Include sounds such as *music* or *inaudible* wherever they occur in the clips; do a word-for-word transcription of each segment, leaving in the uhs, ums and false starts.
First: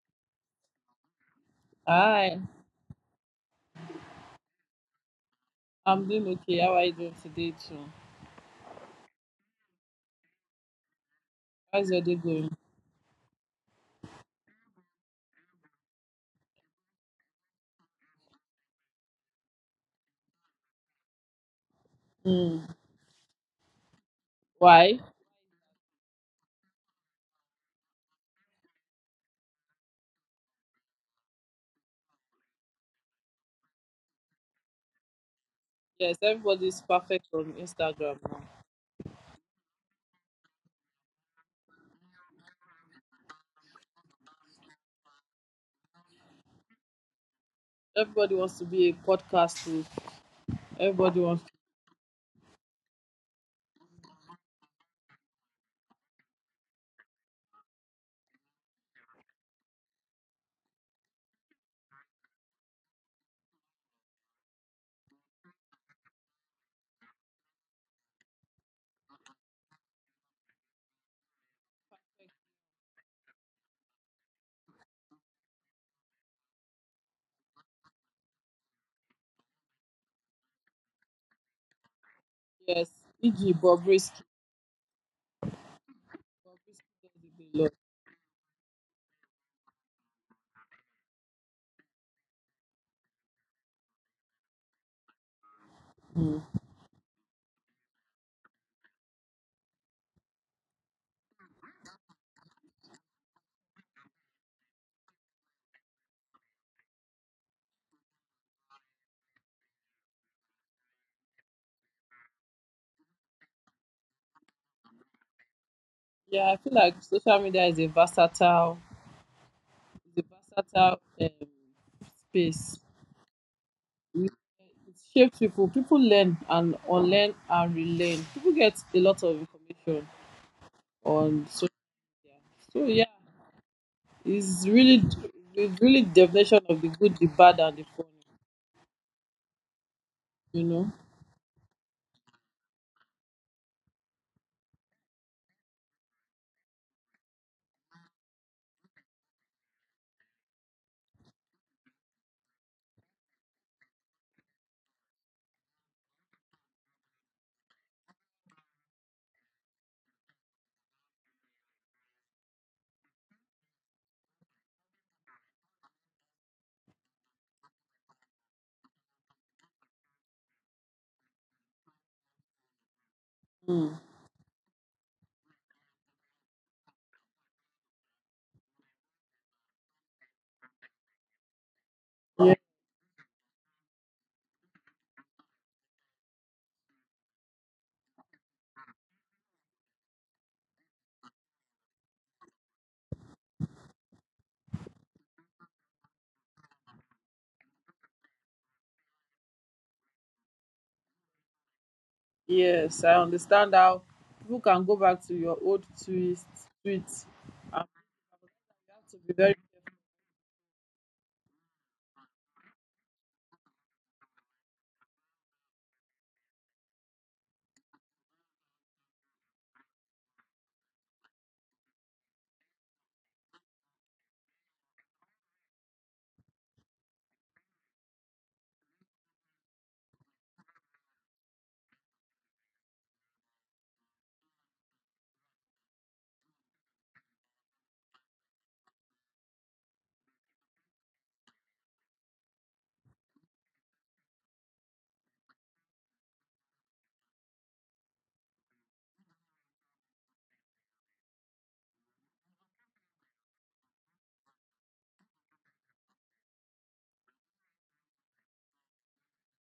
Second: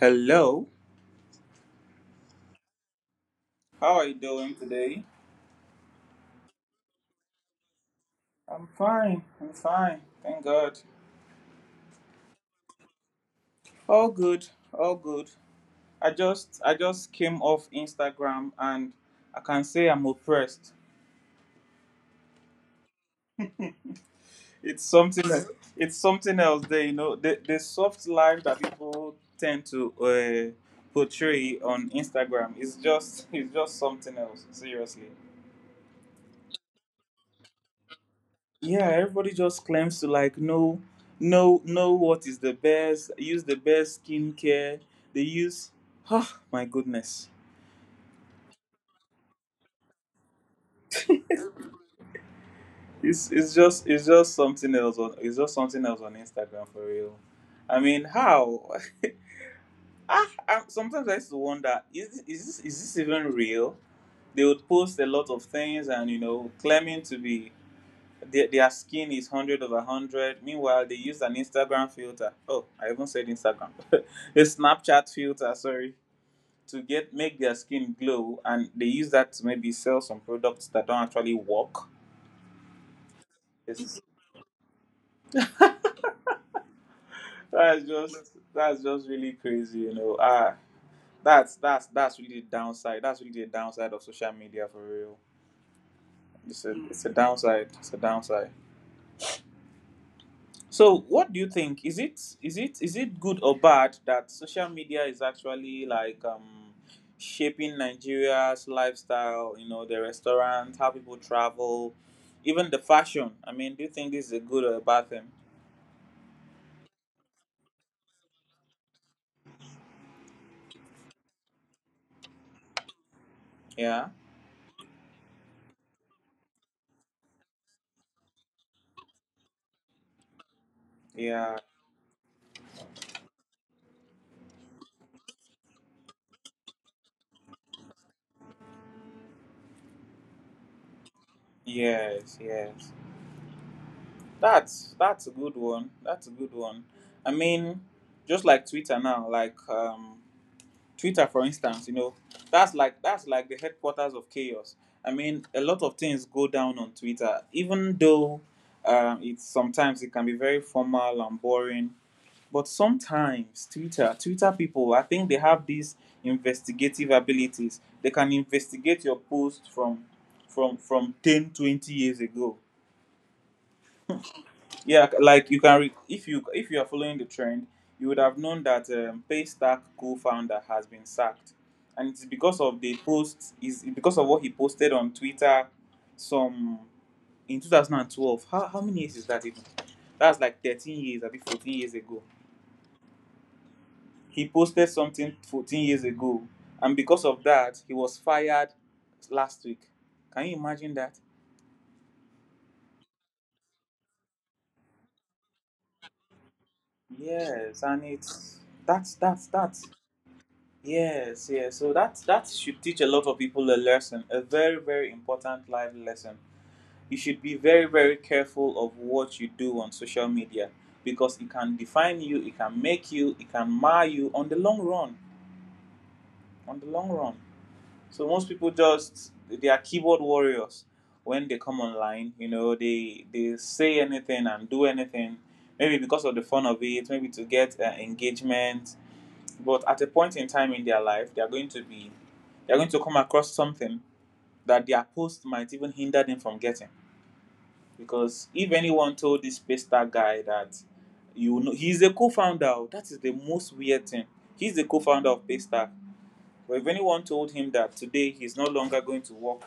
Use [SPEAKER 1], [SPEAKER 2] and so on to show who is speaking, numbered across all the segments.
[SPEAKER 1] Hello.
[SPEAKER 2] Hi,
[SPEAKER 1] How are you doing today?
[SPEAKER 2] I'm doing okay. How are you doing today too?
[SPEAKER 1] I'm fine. I'm fine. Thank God.
[SPEAKER 2] How's your day going?
[SPEAKER 1] All good. All good. I just I just came off Instagram, and I can say I'm oppressed.
[SPEAKER 2] Hmm.
[SPEAKER 1] It's
[SPEAKER 2] Why?
[SPEAKER 1] something that it's something else there, you know. The the soft life that people tend to uh, portray on Instagram is just *laughs* it's just something else, seriously.
[SPEAKER 2] Yes, everybody's perfect on Instagram now.
[SPEAKER 1] Yeah, everybody just claims to like know know know what is the best, use the best skincare they use. Oh my goodness,
[SPEAKER 2] Everybody wants to be a podcast too. Everybody wants to
[SPEAKER 1] it's it's just it's just something else on it's just something else on Instagram for real. I mean, how *laughs* ah I, sometimes I used to wonder, is is this is this even real? They would post a lot of things and you know claiming to be. Their, their skin is one hundred over one hundred. Meanwhile, they use an Instagram filter. Oh, I even said Instagram. *laughs* A Snapchat filter, sorry, to get make their skin glow. And they use that to maybe sell some products that don't actually work.
[SPEAKER 2] yes. e g.
[SPEAKER 1] It's,
[SPEAKER 2] Bobrisky. Bobrisky does it a lot.
[SPEAKER 1] that's just that's just really crazy, you know. Ah, that's that's that's really the downside. That's really the downside of social media for real.
[SPEAKER 2] Hmm.
[SPEAKER 1] It's a it's a downside. It's a downside. So, what do you think? Is it is it is it good or bad that social media is actually like um, shaping Nigeria's lifestyle? You know, the restaurants, how people travel, even the fashion. I mean, do you think this is a good or a bad thing?
[SPEAKER 2] Yeah, I feel like social media is a versatile, is a versatile um, space.
[SPEAKER 1] Yeah,
[SPEAKER 2] It it shapes people. People learn and unlearn and relearn. People get a lot of information on
[SPEAKER 1] yeah,
[SPEAKER 2] social media. So, yeah, it's really the really definition of the good, the bad, and the funny. You know.
[SPEAKER 1] yes, yes. That's that's a good one. That's a good one. I mean, just like Twitter now, like um, Twitter, for instance, you know, that's like that's like the headquarters of chaos. I mean, a lot of things go down on Twitter, even though um, it's sometimes it can be very formal and boring. But sometimes Twitter, Twitter people, I think they have these investigative abilities. They can investigate your post from from from ten, twenty years ago.
[SPEAKER 2] Hmm.
[SPEAKER 1] Yeah, like, you can re- if you if you are following the trend, you would have known that um, Paystack co-founder has been sacked, and it's
[SPEAKER 2] Yeah.
[SPEAKER 1] because of the post is because of what he posted on Twitter, some in twenty twelve. How how many years is that even? That's like thirteen years, I fourteen years ago. He posted something fourteen years ago, and because of that, he was fired last week. Can you imagine that?
[SPEAKER 2] Yes, I understand how people can go back to your old twist tweets. And
[SPEAKER 1] Yes, and it's
[SPEAKER 2] you have
[SPEAKER 1] that's
[SPEAKER 2] to be
[SPEAKER 1] that's
[SPEAKER 2] very
[SPEAKER 1] that's yes, yes. So that that should teach a lot of people a lesson, a very, very important life lesson. You should be very, very careful of what you do on social media, because it can define you, it can make you, it can mar you on the long run. On the long run. So, most people, just, they are keyboard warriors. When they come online, you know, they they say anything and do anything, maybe because of the fun of it, maybe to get uh, engagement. But at a point in time in their life, they are going to be they're going to come across something that their post might even hinder them from getting, because if anyone told this Pesta guy that you know he's a co-founder, that is the most weird thing. He's the co-founder of Paystack, but if anyone told him that today he's no longer going to work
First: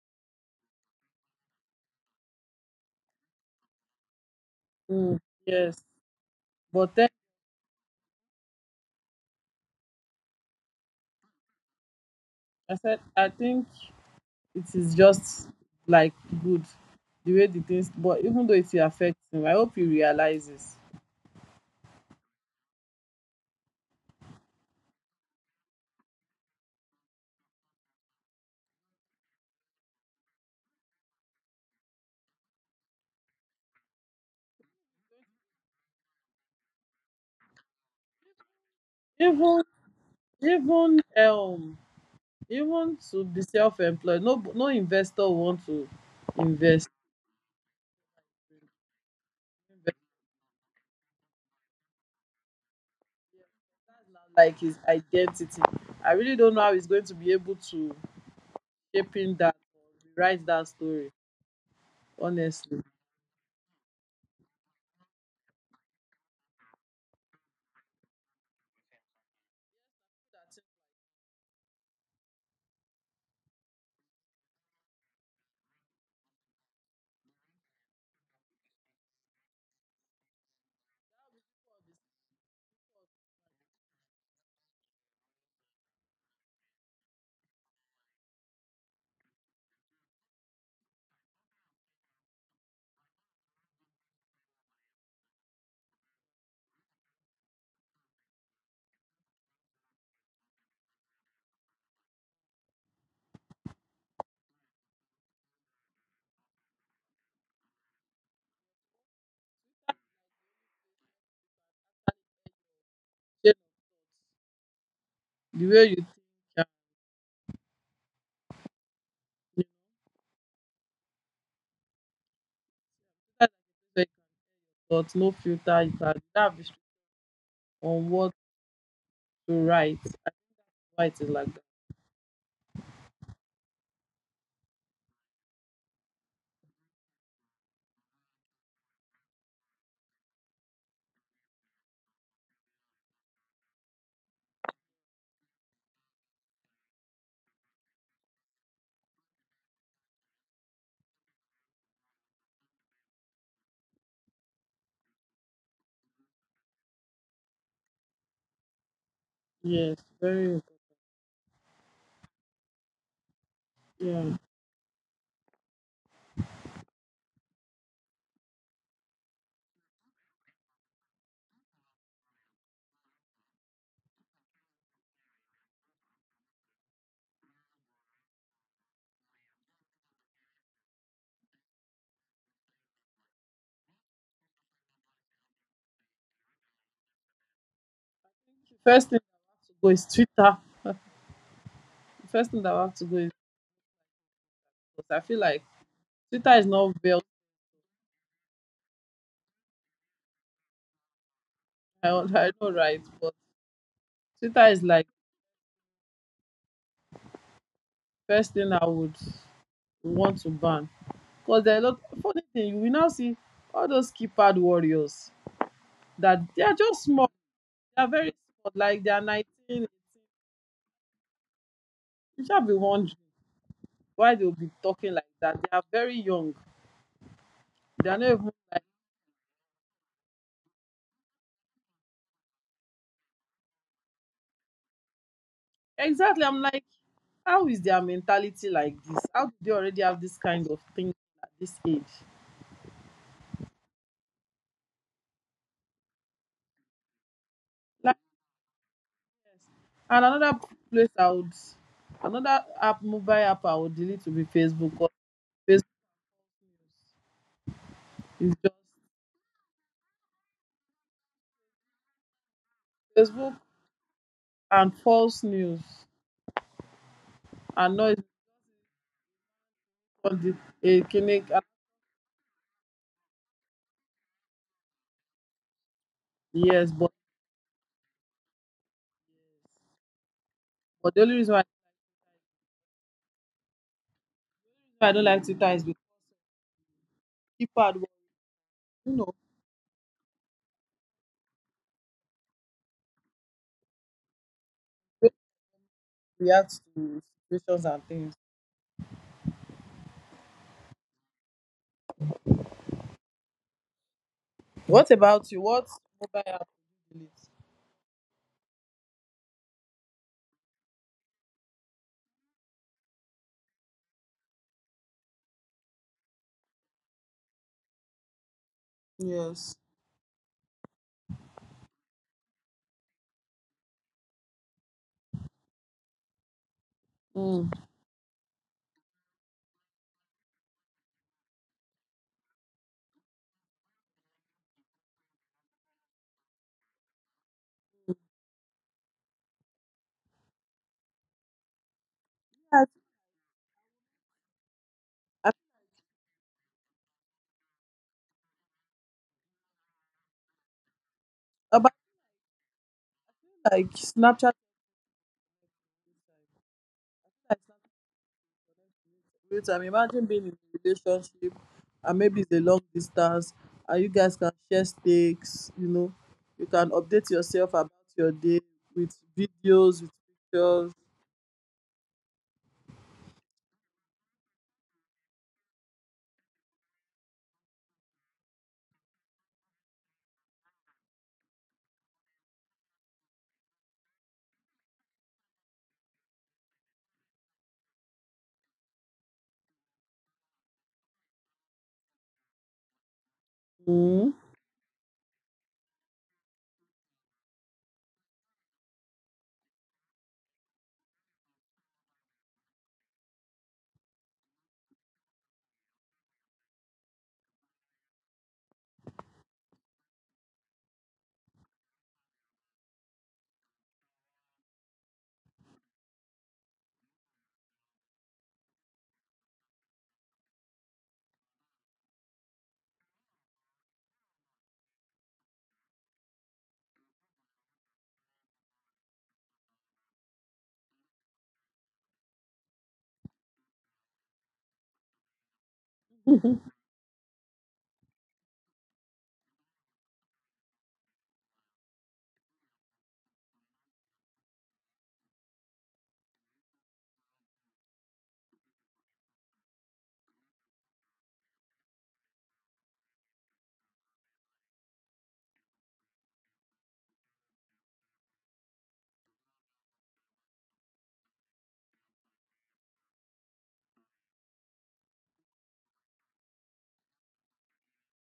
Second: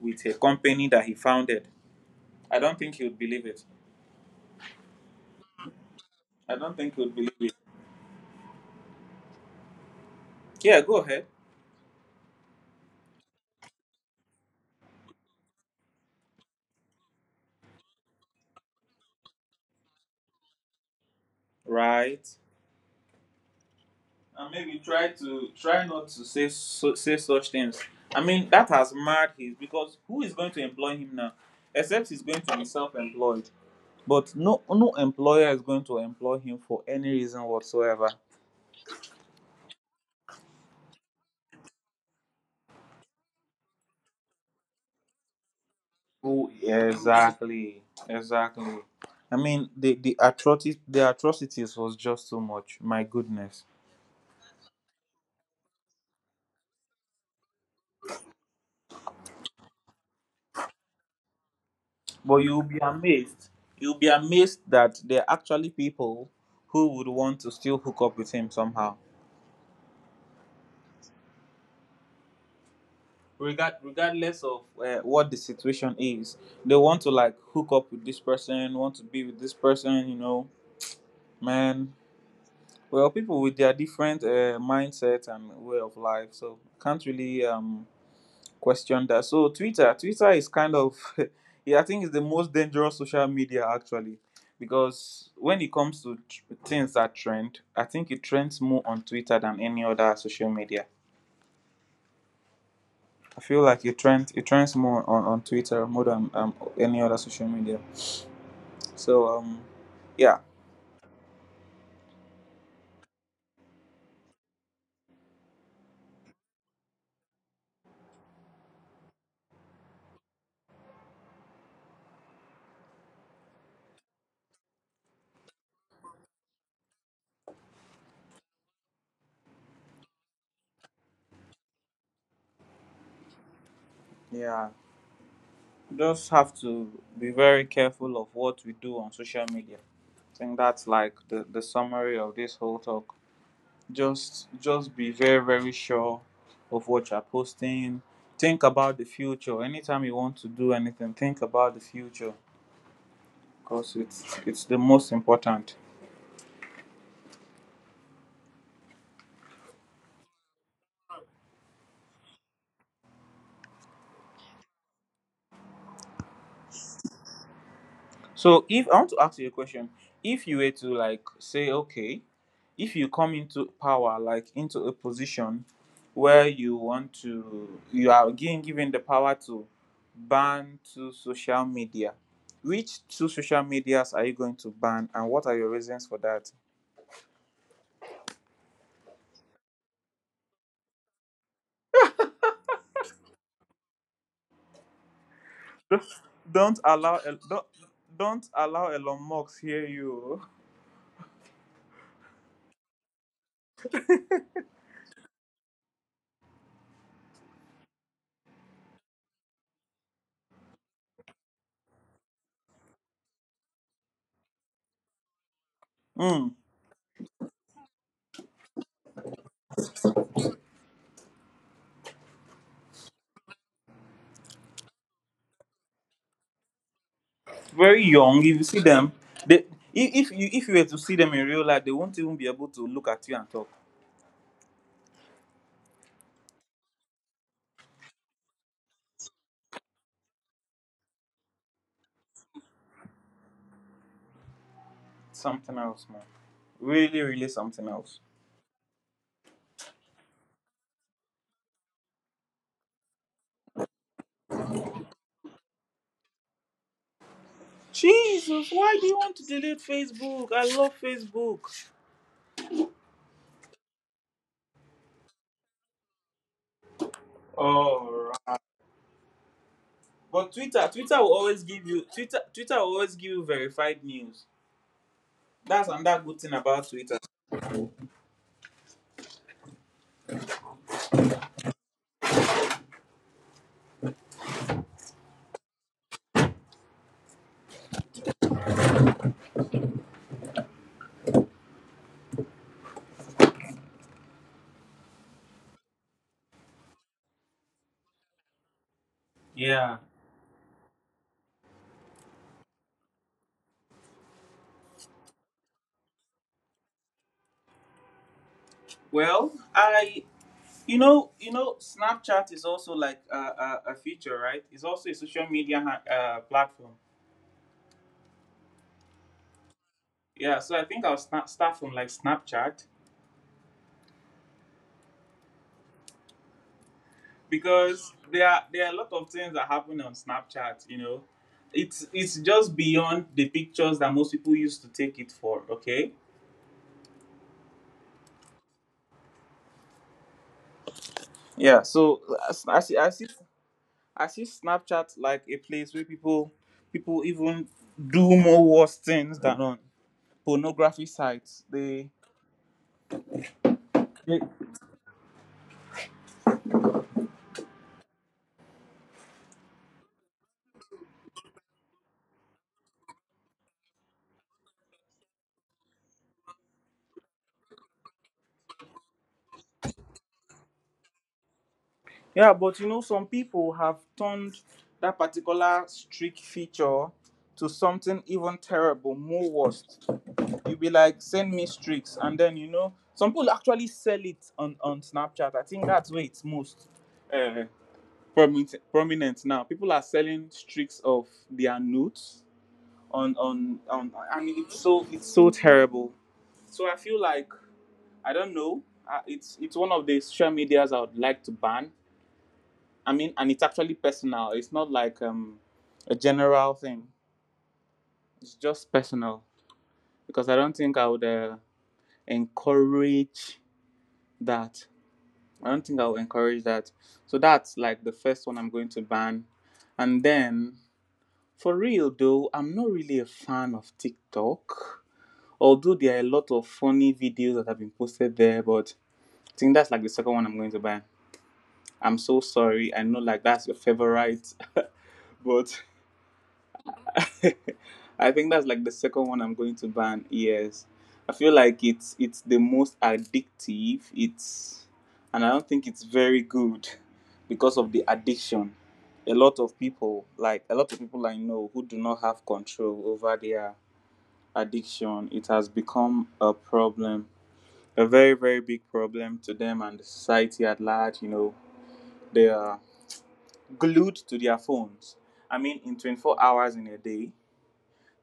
[SPEAKER 1] with a company that he founded, I don't think he would believe it.
[SPEAKER 2] careful. Hmm. Yes,
[SPEAKER 1] I don't think
[SPEAKER 2] but
[SPEAKER 1] he
[SPEAKER 2] then
[SPEAKER 1] would believe it. Yeah, go ahead.
[SPEAKER 2] I said I think it is just like good the way the things. But even though it affects him, I hope he realizes.
[SPEAKER 1] Right, and maybe try to try not to say so, say such things. I mean, that has marred his, because who is going to employ him now? Except he's going to be self-employed. But no, no employer is going to employ him for any reason whatsoever.
[SPEAKER 2] Even even um even to be self-employed, no no investor want to
[SPEAKER 1] Oh,
[SPEAKER 2] invest.
[SPEAKER 1] exactly, exactly. I mean, the the atrocities, the atrocities was just too much. My goodness.
[SPEAKER 2] Like his identity. I really don't know how he's going to be able to shape in that or rewrite that story,
[SPEAKER 1] But you'll be
[SPEAKER 2] honestly.
[SPEAKER 1] amazed. You'll be amazed that there are actually people who would want to still hook up with him somehow, regard regardless of uh, what the situation is. They want to, like, hook up with this person, want to be with this person, you know man. Well, people with their different uh, mindset and way of life, so, can't really um question that. So twitter twitter is kind of *laughs* yeah, I think it's the most dangerous social media, actually, because when it comes to tr- things that trend, I think it trends more on Twitter than any other social media. I feel like it trends it trends more on, on Twitter, more than um, any other social media. So um yeah.
[SPEAKER 2] Just the way you think, um, you can take thought, no filter, you can have restriction on what to write, why it is like that.
[SPEAKER 1] Yeah, just have to be very careful of what we do on social media. I think that's like the, the summary of this whole talk. Just just be very, very sure of what you're posting. Think about the future. Anytime you want to do anything, think about the future, because it's it's the most important.
[SPEAKER 2] Yes, very, yeah.
[SPEAKER 1] So, if I want to ask you a question, if you were to like say, okay, if you come into power, like, into a position where you want to, you are, again, given the power to ban two social media. Which two social medias are you going to ban, and what are your reasons for that?
[SPEAKER 2] First thing I have to go is Twitter. *laughs* The first thing that I have to go is because I feel like Twitter
[SPEAKER 1] *laughs*
[SPEAKER 2] is
[SPEAKER 1] don't
[SPEAKER 2] not
[SPEAKER 1] allow
[SPEAKER 2] built,
[SPEAKER 1] El- don't, don't allow Elon Musk hear you.
[SPEAKER 2] *laughs* I don't I don't write, but Twitter is like first thing I would want to ban. Because there are a lot funny thing, we now see all those keypad warriors that
[SPEAKER 1] Mm.
[SPEAKER 2] they are just small, they are very small, like they are nineteen. You shall be wondering why they'll be talking like that. They are very young.
[SPEAKER 1] Very
[SPEAKER 2] They are not
[SPEAKER 1] young.
[SPEAKER 2] even
[SPEAKER 1] If you see
[SPEAKER 2] like
[SPEAKER 1] them, they, if if you if you were to see them in real life, they won't even be able to look at you and talk.
[SPEAKER 2] exactly. I'm like, how is their mentality like this? How do they already have this kind of thing at this age?
[SPEAKER 1] Something else, man. Really, really something
[SPEAKER 2] Like
[SPEAKER 1] else.
[SPEAKER 2] and another place I would another app mobile app I would delete to be Facebook because Facebook
[SPEAKER 1] Jesus,
[SPEAKER 2] is
[SPEAKER 1] why do you want to delete Facebook? I love Facebook.
[SPEAKER 2] just Facebook and false news and noise
[SPEAKER 1] Alright.
[SPEAKER 2] on
[SPEAKER 1] But
[SPEAKER 2] the
[SPEAKER 1] Twitter,
[SPEAKER 2] a
[SPEAKER 1] Twitter will
[SPEAKER 2] clinic. uh,
[SPEAKER 1] always give you Twitter Twitter will always give you verified news. That's another good thing about
[SPEAKER 2] Yes, but,
[SPEAKER 1] Twitter.
[SPEAKER 2] but the only reason why I don't like Twitter is because people are the ones, you know they react to situations and things.
[SPEAKER 1] Yeah.
[SPEAKER 2] What about you? What mobile app do you
[SPEAKER 1] Well, I you know you know Snapchat is also like a, a, a feature, right? It's also a social media ha- uh, platform.
[SPEAKER 2] delete? Yes.
[SPEAKER 1] Yeah. So, I think I'll sna- start from, like, Snapchat,
[SPEAKER 2] Mm.
[SPEAKER 1] because there are there are a lot of things that happen on Snapchat. You know, it's it's just beyond the pictures that most people used to take it for. Okay. Yeah. So, I s- I
[SPEAKER 2] Yeah,
[SPEAKER 1] see I see I see Snapchat like
[SPEAKER 2] I-
[SPEAKER 1] a place where people people even do more worse things than on pornography sites.
[SPEAKER 2] about
[SPEAKER 1] They,
[SPEAKER 2] like
[SPEAKER 1] they
[SPEAKER 2] Snapchat, like Snapchat, I'm imagine being in a relationship and maybe it's a long distance and you guys can share stakes, you know. You can update yourself about your day with videos, with pictures.
[SPEAKER 1] yeah, but you know some people have turned that particular streak feature to something even terrible, more worse. You'll be like, send me streaks, and then, you know, some people actually sell it on, on Snapchat. I think that's where it's most uh, prominent prominent now. People are selling streaks of their nudes on on on.
[SPEAKER 2] Mm.
[SPEAKER 1] I mean, it's so it's so terrible. So I feel like, I don't know. Uh, it's it's one of the social medias I would like to ban. I mean, and it's actually personal. It's not like um a general thing. It's just personal, because I don't think I would uh, encourage that. I don't think I'll encourage that. So that's like the first one I'm going to ban. And then, for real though, I'm not really a fan of TikTok. Although there are a lot of funny videos that have been posted there, but I think that's like the second one I'm going to ban. I'm so sorry. I know like that's your favorite, *laughs* but *laughs* I think that's like the second one I'm going to ban. Yes, I feel like it's it's the most addictive. It's and I don't think it's very good because of the addiction. A lot of people, like a lot of people I know, who do not have control over their addiction, it has become a problem, a very, very big problem to them and the society at large. You know, they are glued to their phones. I mean, in twenty-four hours in a day,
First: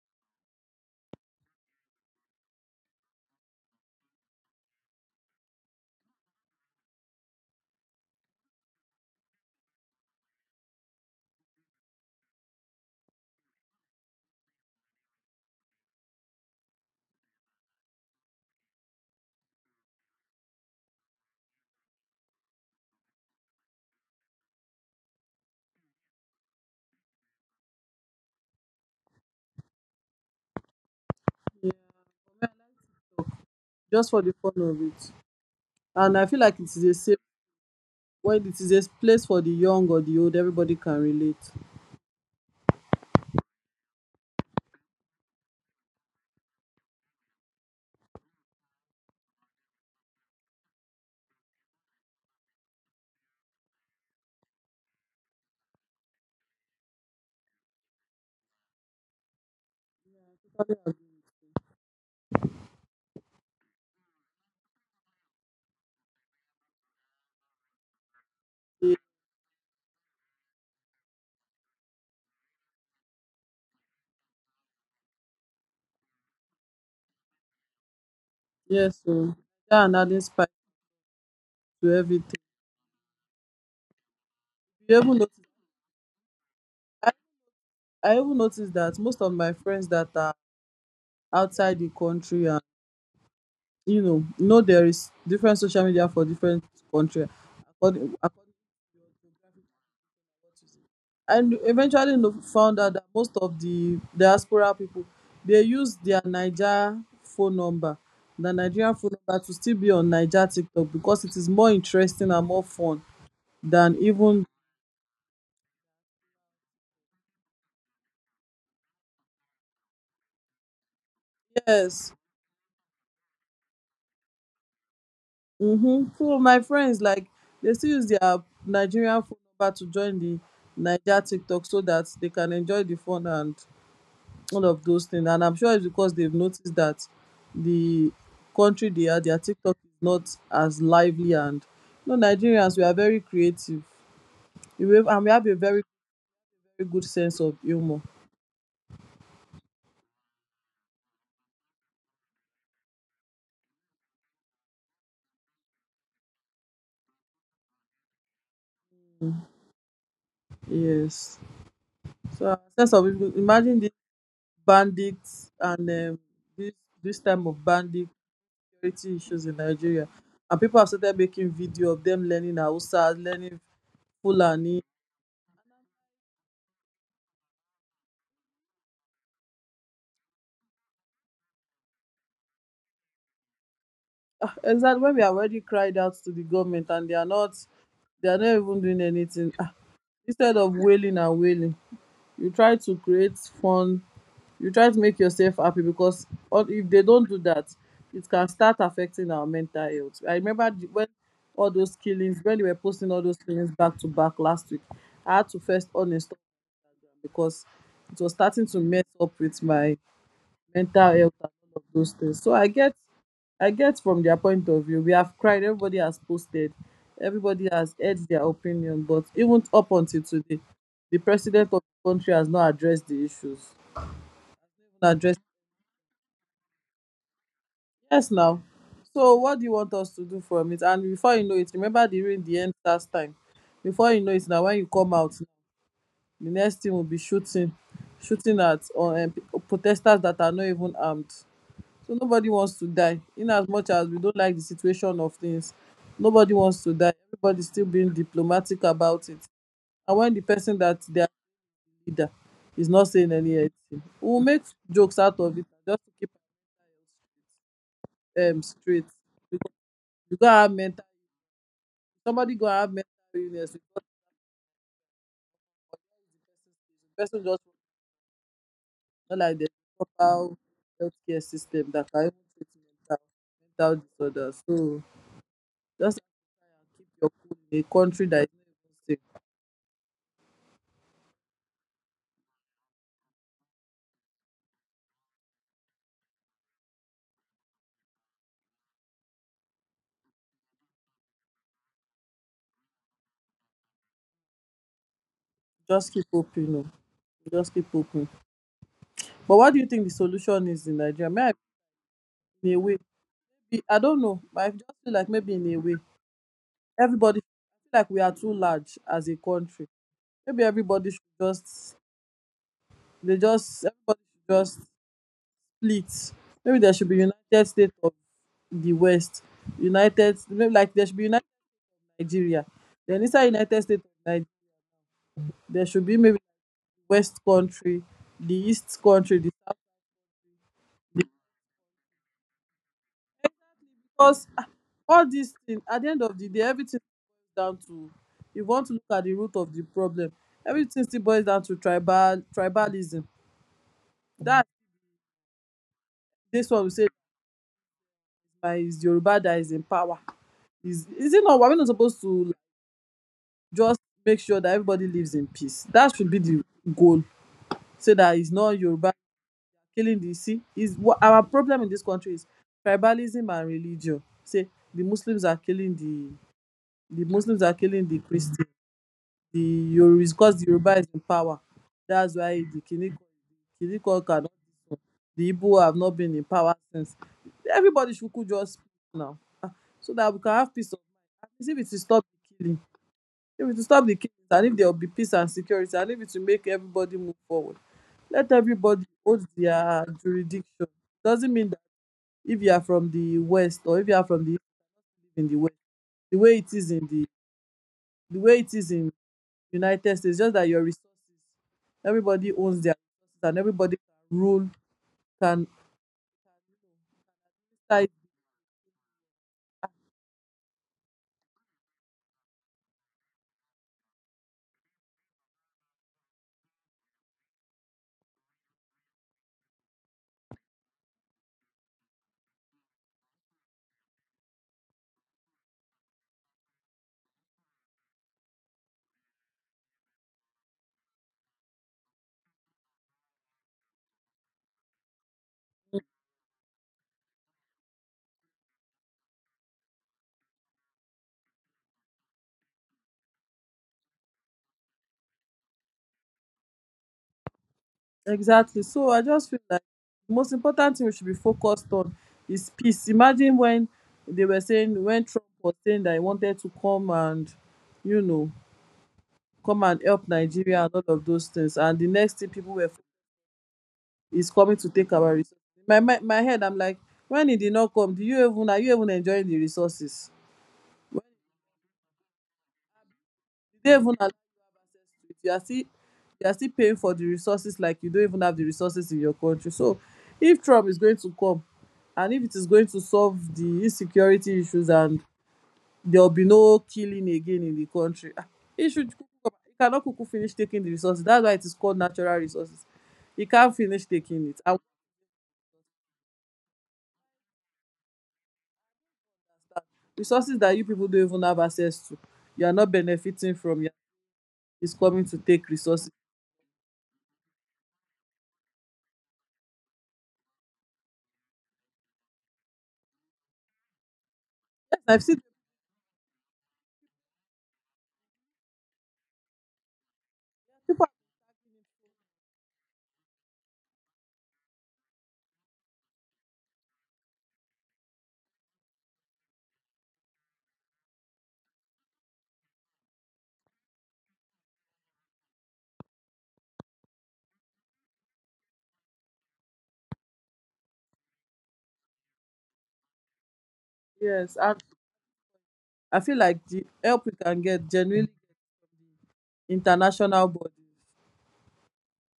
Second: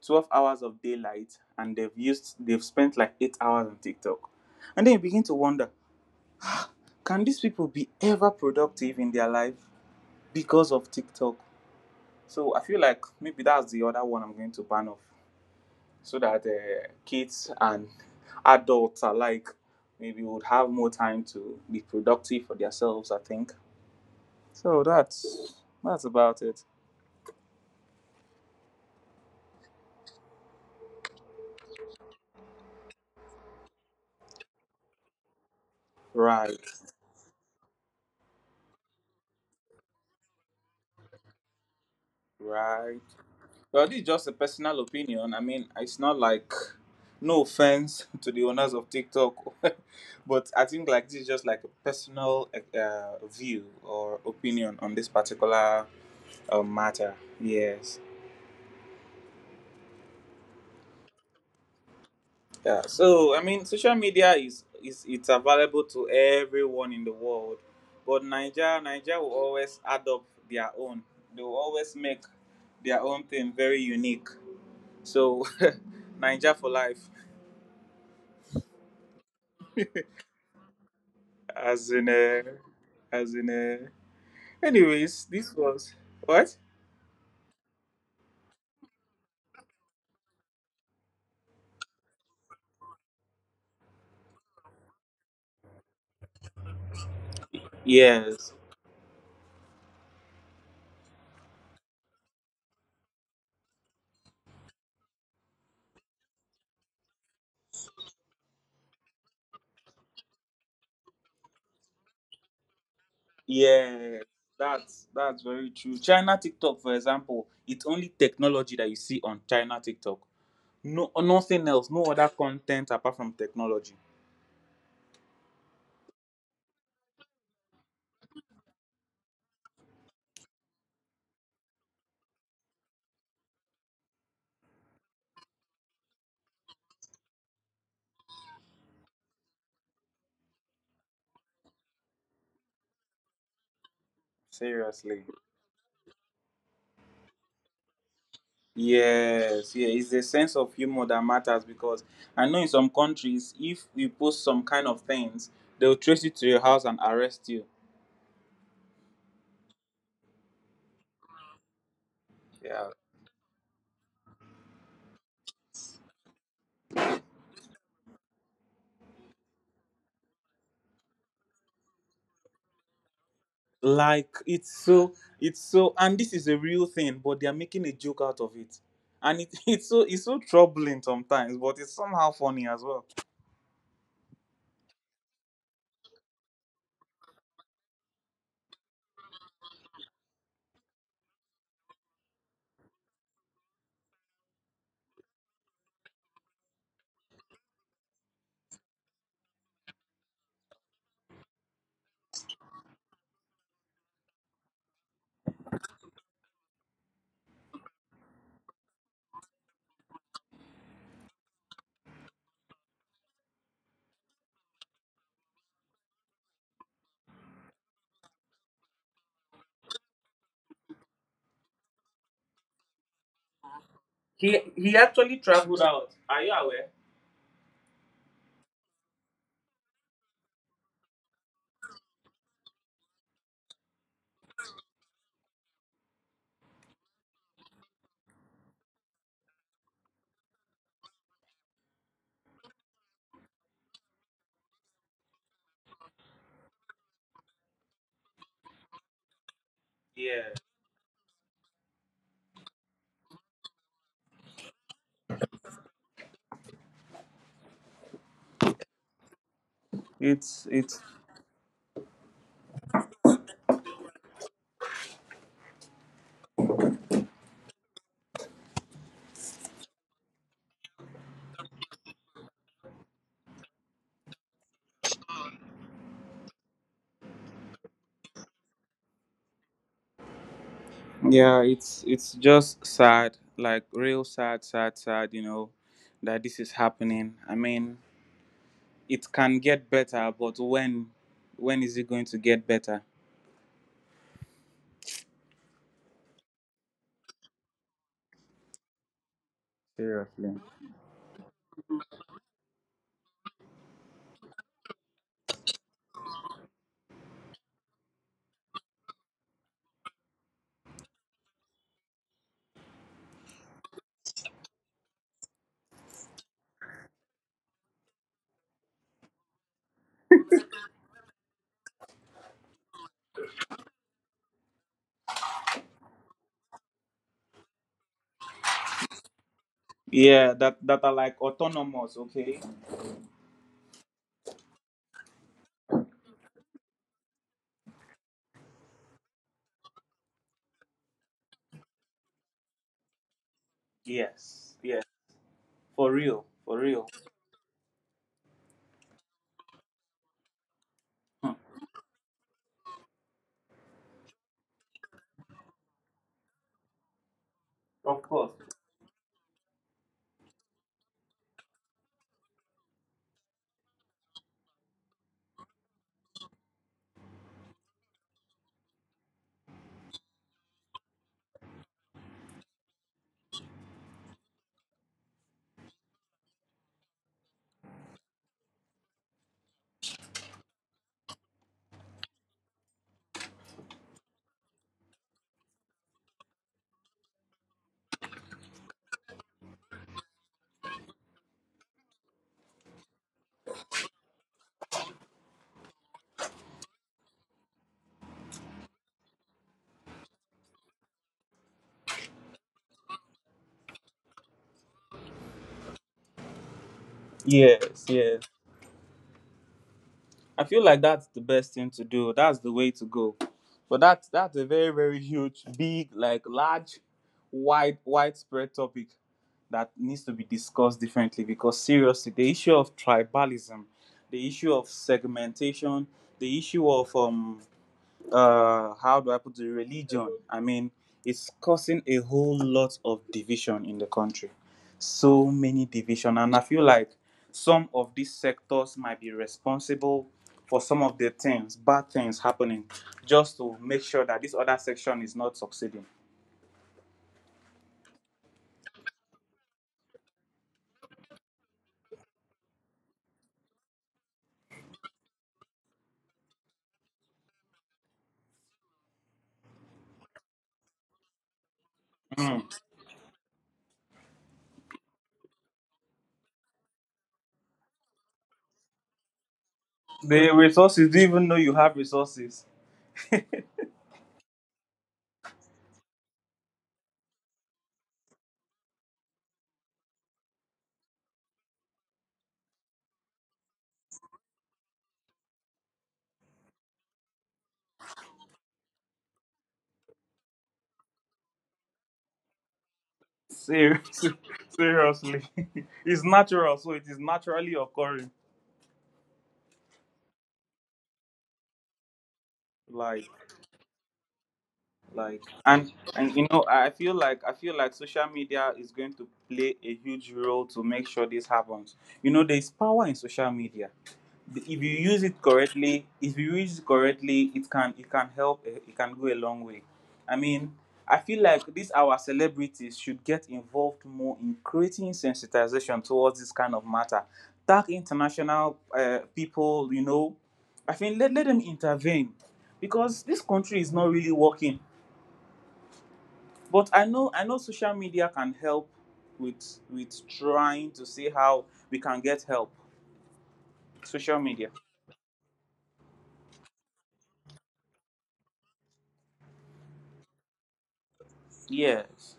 [SPEAKER 1] twelve hours of daylight, and they've used they've spent like eight hours on TikTok. And then you begin to wonder, can these people be ever productive in their life, because of TikTok? So I feel like maybe that's the other one I'm going to ban off, so that uh, kids and adults alike maybe would have more time to be productive for themselves, I think. So that's that's about it.
[SPEAKER 2] Yeah. Just for the fun of it. And I feel
[SPEAKER 1] Right,
[SPEAKER 2] like it is a safe when it is a place for the young or the old, everybody can relate.
[SPEAKER 1] right. Well, this is just a personal opinion. I mean, it's not like, no offense, *laughs* to the owners of TikTok, *laughs* but I think, like, this is just like a personal uh, view or opinion on this particular uh, matter. Yes. Yeah. So, I mean, social media is is it's available to everyone in the world, but Niger
[SPEAKER 2] Ye-
[SPEAKER 1] Niger will always add up their own. They will always make their own thing very unique. So, *laughs* Niger for life.
[SPEAKER 2] yes, so that and adding spice
[SPEAKER 1] As
[SPEAKER 2] to
[SPEAKER 1] in
[SPEAKER 2] everything.
[SPEAKER 1] a, as in a.
[SPEAKER 2] You even
[SPEAKER 1] Anyways,
[SPEAKER 2] notice
[SPEAKER 1] this was what
[SPEAKER 2] I, I even noticed that most of my friends that are outside the country and you know, you know there is different social media for different country according, according
[SPEAKER 1] yes,
[SPEAKER 2] and eventually no- found out that most of the diaspora people they use their Niger phone number, the Nigerian phone number to still be on Niger TikTok because it is more interesting and more fun than
[SPEAKER 1] yes.
[SPEAKER 2] even
[SPEAKER 1] That's that's very true. China TikTok, for example, it's only technology that you see on China TikTok. No, nothing else, no
[SPEAKER 2] yes.
[SPEAKER 1] other content apart from technology.
[SPEAKER 2] Mm-hmm. Two of my friends like they still use their Nigerian phone number to join the Niger TikTok so that they can enjoy the fun and all of those things, and I'm sure it's because they've noticed that the country they are their TikTok is not as lively, and you know Nigerians, we are very creative. We have- and
[SPEAKER 1] Seriously.
[SPEAKER 2] we have a very very good sense of humor.
[SPEAKER 1] Yes, yeah. It's a sense of humor that matters, because I know in some countries if you post some kind of things, they'll trace you to your house and arrest you.
[SPEAKER 2] Yes, so our
[SPEAKER 1] Yeah,
[SPEAKER 2] sense of humor- imagine these bandits and um, this this time of bandit security issues in Nigeria, and people have started making video of them learning Hausa learning
[SPEAKER 1] like,
[SPEAKER 2] Fulani.
[SPEAKER 1] it's so it's so and this is a real thing, but they are making a joke out of it. And it, *laughs* it's so it's so troubling sometimes, but it's somehow funny as well.
[SPEAKER 2] Ah, exactly, when we are already cried out to the government and they are not, they are not even doing anything. Ah, instead of wailing and wailing you try to create fun, you try to make yourself happy because all- if they don't do that it can start affecting our mental health. I remember the- when all those killings, when they were posting all those killings back to back last week, I had to first uninstall them because it was starting to mess up with my mental health and all of those things. So I get, I get from their point of view. We have cried, everybody has posted, everybody has had their opinion, but even up until today, the president of the country has not addressed the issues.
[SPEAKER 1] He he
[SPEAKER 2] Not
[SPEAKER 1] actually
[SPEAKER 2] addressed
[SPEAKER 1] traveled out. Are you aware?
[SPEAKER 2] yes now. So what do you want us to do from it? And before you know it, remember during the end last time. Before you know it now, when you come out, the next thing will be shooting, shooting at uh, um, protesters that are not even armed. So nobody wants to die. In as much as we don't like the situation of things, nobody wants to die. Everybody's still being diplomatic about it. And when the
[SPEAKER 1] Yeah.
[SPEAKER 2] person that their leader is not saying anything, we'll make jokes out of it just to keep um straight. Because you gotta
[SPEAKER 1] it's
[SPEAKER 2] have
[SPEAKER 1] it's
[SPEAKER 2] mental, somebody gonna have mental illness because the person just not like the proper healthcare system that can even treat mental mental disorders. So just keep your food in a country that is not even safe.
[SPEAKER 1] yeah, it's it's just sad, like real sad, sad, sad you know that this is happening. I mean, it can get better, but when when is it going to get better?
[SPEAKER 2] Just keep hoping. Oh. Just keep hoping. But what do you think the
[SPEAKER 1] Seriously.
[SPEAKER 2] solution is in Nigeria? May I, in a way, be- I don't know, but I just feel like maybe in a way, everybody feel like we are too large as a country. Maybe everybody should just, they just, everybody should just split. Maybe there should be United States of the West, United, maybe like there should be United Nigeria. Then inside United States of Nigeria, there should be maybe West country, the East country, the
[SPEAKER 1] Yeah, that that are like autonomous. Okay.
[SPEAKER 2] because ah, all these things, at the end of the day, everything boils down to you want to look at the root of the problem. Everything still boils down to tribal tribalism. That
[SPEAKER 1] Yes, yes, for real,
[SPEAKER 2] this
[SPEAKER 1] for
[SPEAKER 2] one we
[SPEAKER 1] real.
[SPEAKER 2] say na is Yoruba that is in power. Is is it not? We're not supposed to like, just make sure that everybody lives in peace. That should be the goal. So
[SPEAKER 1] Of
[SPEAKER 2] that it's
[SPEAKER 1] course.
[SPEAKER 2] not Yoruba killing the sea. Is what our problem in this country is tribalism and religion. Say the Muslims are killing the the Muslims are killing the Christians. The Yoru is because the Yoruba is in power. That's why the Kiniko Kiniko cannot the Igbo have not been in power since. Everybody should could just speak now. Ah, so that we can have peace of mind. If it is stop the killing, if it is stop the killing and if there will be peace and security and if it will make everybody move forward. Let everybody hold their jurisdiction. Doesn't mean that if you are from the west or if you are from the in the west, the way it is in the the way it is in United States. Just that your resources, everybody owns their resources and everybody can rule, can
[SPEAKER 1] Yes,
[SPEAKER 2] decide.
[SPEAKER 1] yes. I feel like that's the best thing to do. That's the way to go. But that's that's a very, very huge, big, like large, wide widespread topic that needs to be discussed differently, because, seriously, the issue of tribalism, the issue of segmentation, the issue of, um uh how do I put, the religion, I mean, it's causing a whole lot of division in the country. So many division. And I feel like some of these sectors might be responsible for some of the things bad things happening, just to make sure that this other section is not succeeding.
[SPEAKER 2] Exactly. So I just feel like the most important thing we should be focused on is peace. Imagine when they were saying, when Trump was saying that he wanted to come and, you know, come and help Nigeria and all of those things. And the next thing people were, is coming to take our resources. My, my, my head, I'm like, when he did not come, do you even, are you even enjoying the resources?
[SPEAKER 1] The resources, do you even know you have resources?
[SPEAKER 2] Did they even you are still, you are still paying for the resources like you don't even have the resources in your country. So if Trump is going to come and if it is going to solve the insecurity issues and there will be no killing again in the country, ah, he should kuku come. He cannot kuku finish taking the resources. That's why it is called natural resources. He can't finish
[SPEAKER 1] Seriously.
[SPEAKER 2] taking it.
[SPEAKER 1] *laughs*
[SPEAKER 2] And
[SPEAKER 1] Seriously. *laughs* It's natural, so it is naturally occurring.
[SPEAKER 2] resources that you people don't even have access to, you are not
[SPEAKER 1] Like,
[SPEAKER 2] benefiting from it. He's coming to
[SPEAKER 1] like
[SPEAKER 2] take
[SPEAKER 1] and,
[SPEAKER 2] resources.
[SPEAKER 1] and you know, I feel like, i feel like social media is going to play a huge role to make sure this happens. You know, there's power in social media. The- if you
[SPEAKER 2] Yes, I've
[SPEAKER 1] use it
[SPEAKER 2] seen
[SPEAKER 1] correctly, if you use it correctly, it can, it can help. eh, it can go a long way. I mean,
[SPEAKER 2] people.
[SPEAKER 1] I feel like these our celebrities should get involved more in creating sensitization towards this kind of matter, tag international uh, people, you know I think, let, let them intervene, because this country is not really working. But i know I know social media can help with, with trying to see how we can get help. Social
[SPEAKER 2] Yes,
[SPEAKER 1] media.
[SPEAKER 2] and I feel like the help we can get genuinely international body.
[SPEAKER 1] Yes.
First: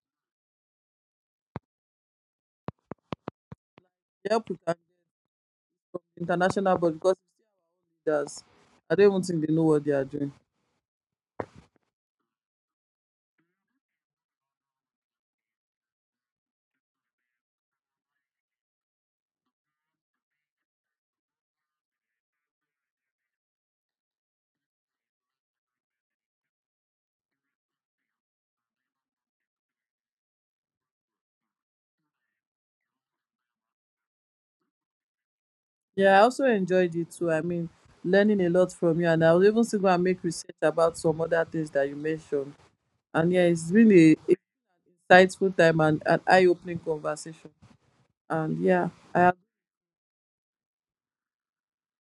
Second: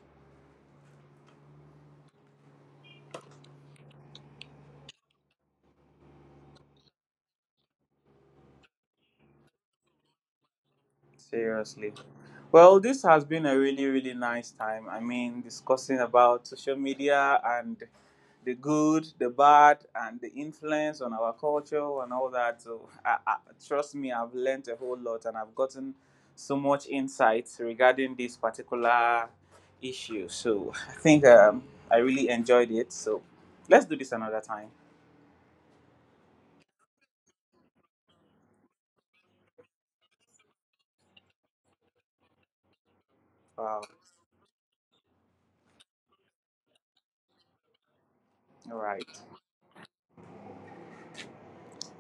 [SPEAKER 2] Yep, we can be from international body because leaders, I don't even think they know what they are doing.
[SPEAKER 1] Seriously. Well, this has been a really, really nice time. I mean, discussing about social media and the good, the bad, and the influence on our culture and all that. So, I, I, trust me, I've learned a whole lot, and I've gotten so much insights regarding this particular issue. So, I think, um, I really enjoyed it. So, let's do this another time.
[SPEAKER 2] Yeah, I also enjoyed it too. I mean, learning a lot from you, and I was even still go and make research about some other things that you mentioned. And yeah, it's
[SPEAKER 1] Wow.
[SPEAKER 2] been a, a insightful time and an eye-opening conversation. And
[SPEAKER 1] All
[SPEAKER 2] yeah,
[SPEAKER 1] right.
[SPEAKER 2] I have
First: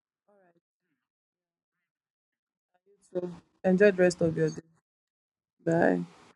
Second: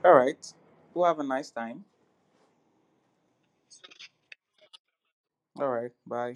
[SPEAKER 1] All right. Well, have a nice time.
[SPEAKER 2] enjoyed the rest of your day.
[SPEAKER 1] All right.
[SPEAKER 2] Bye.
[SPEAKER 1] Bye.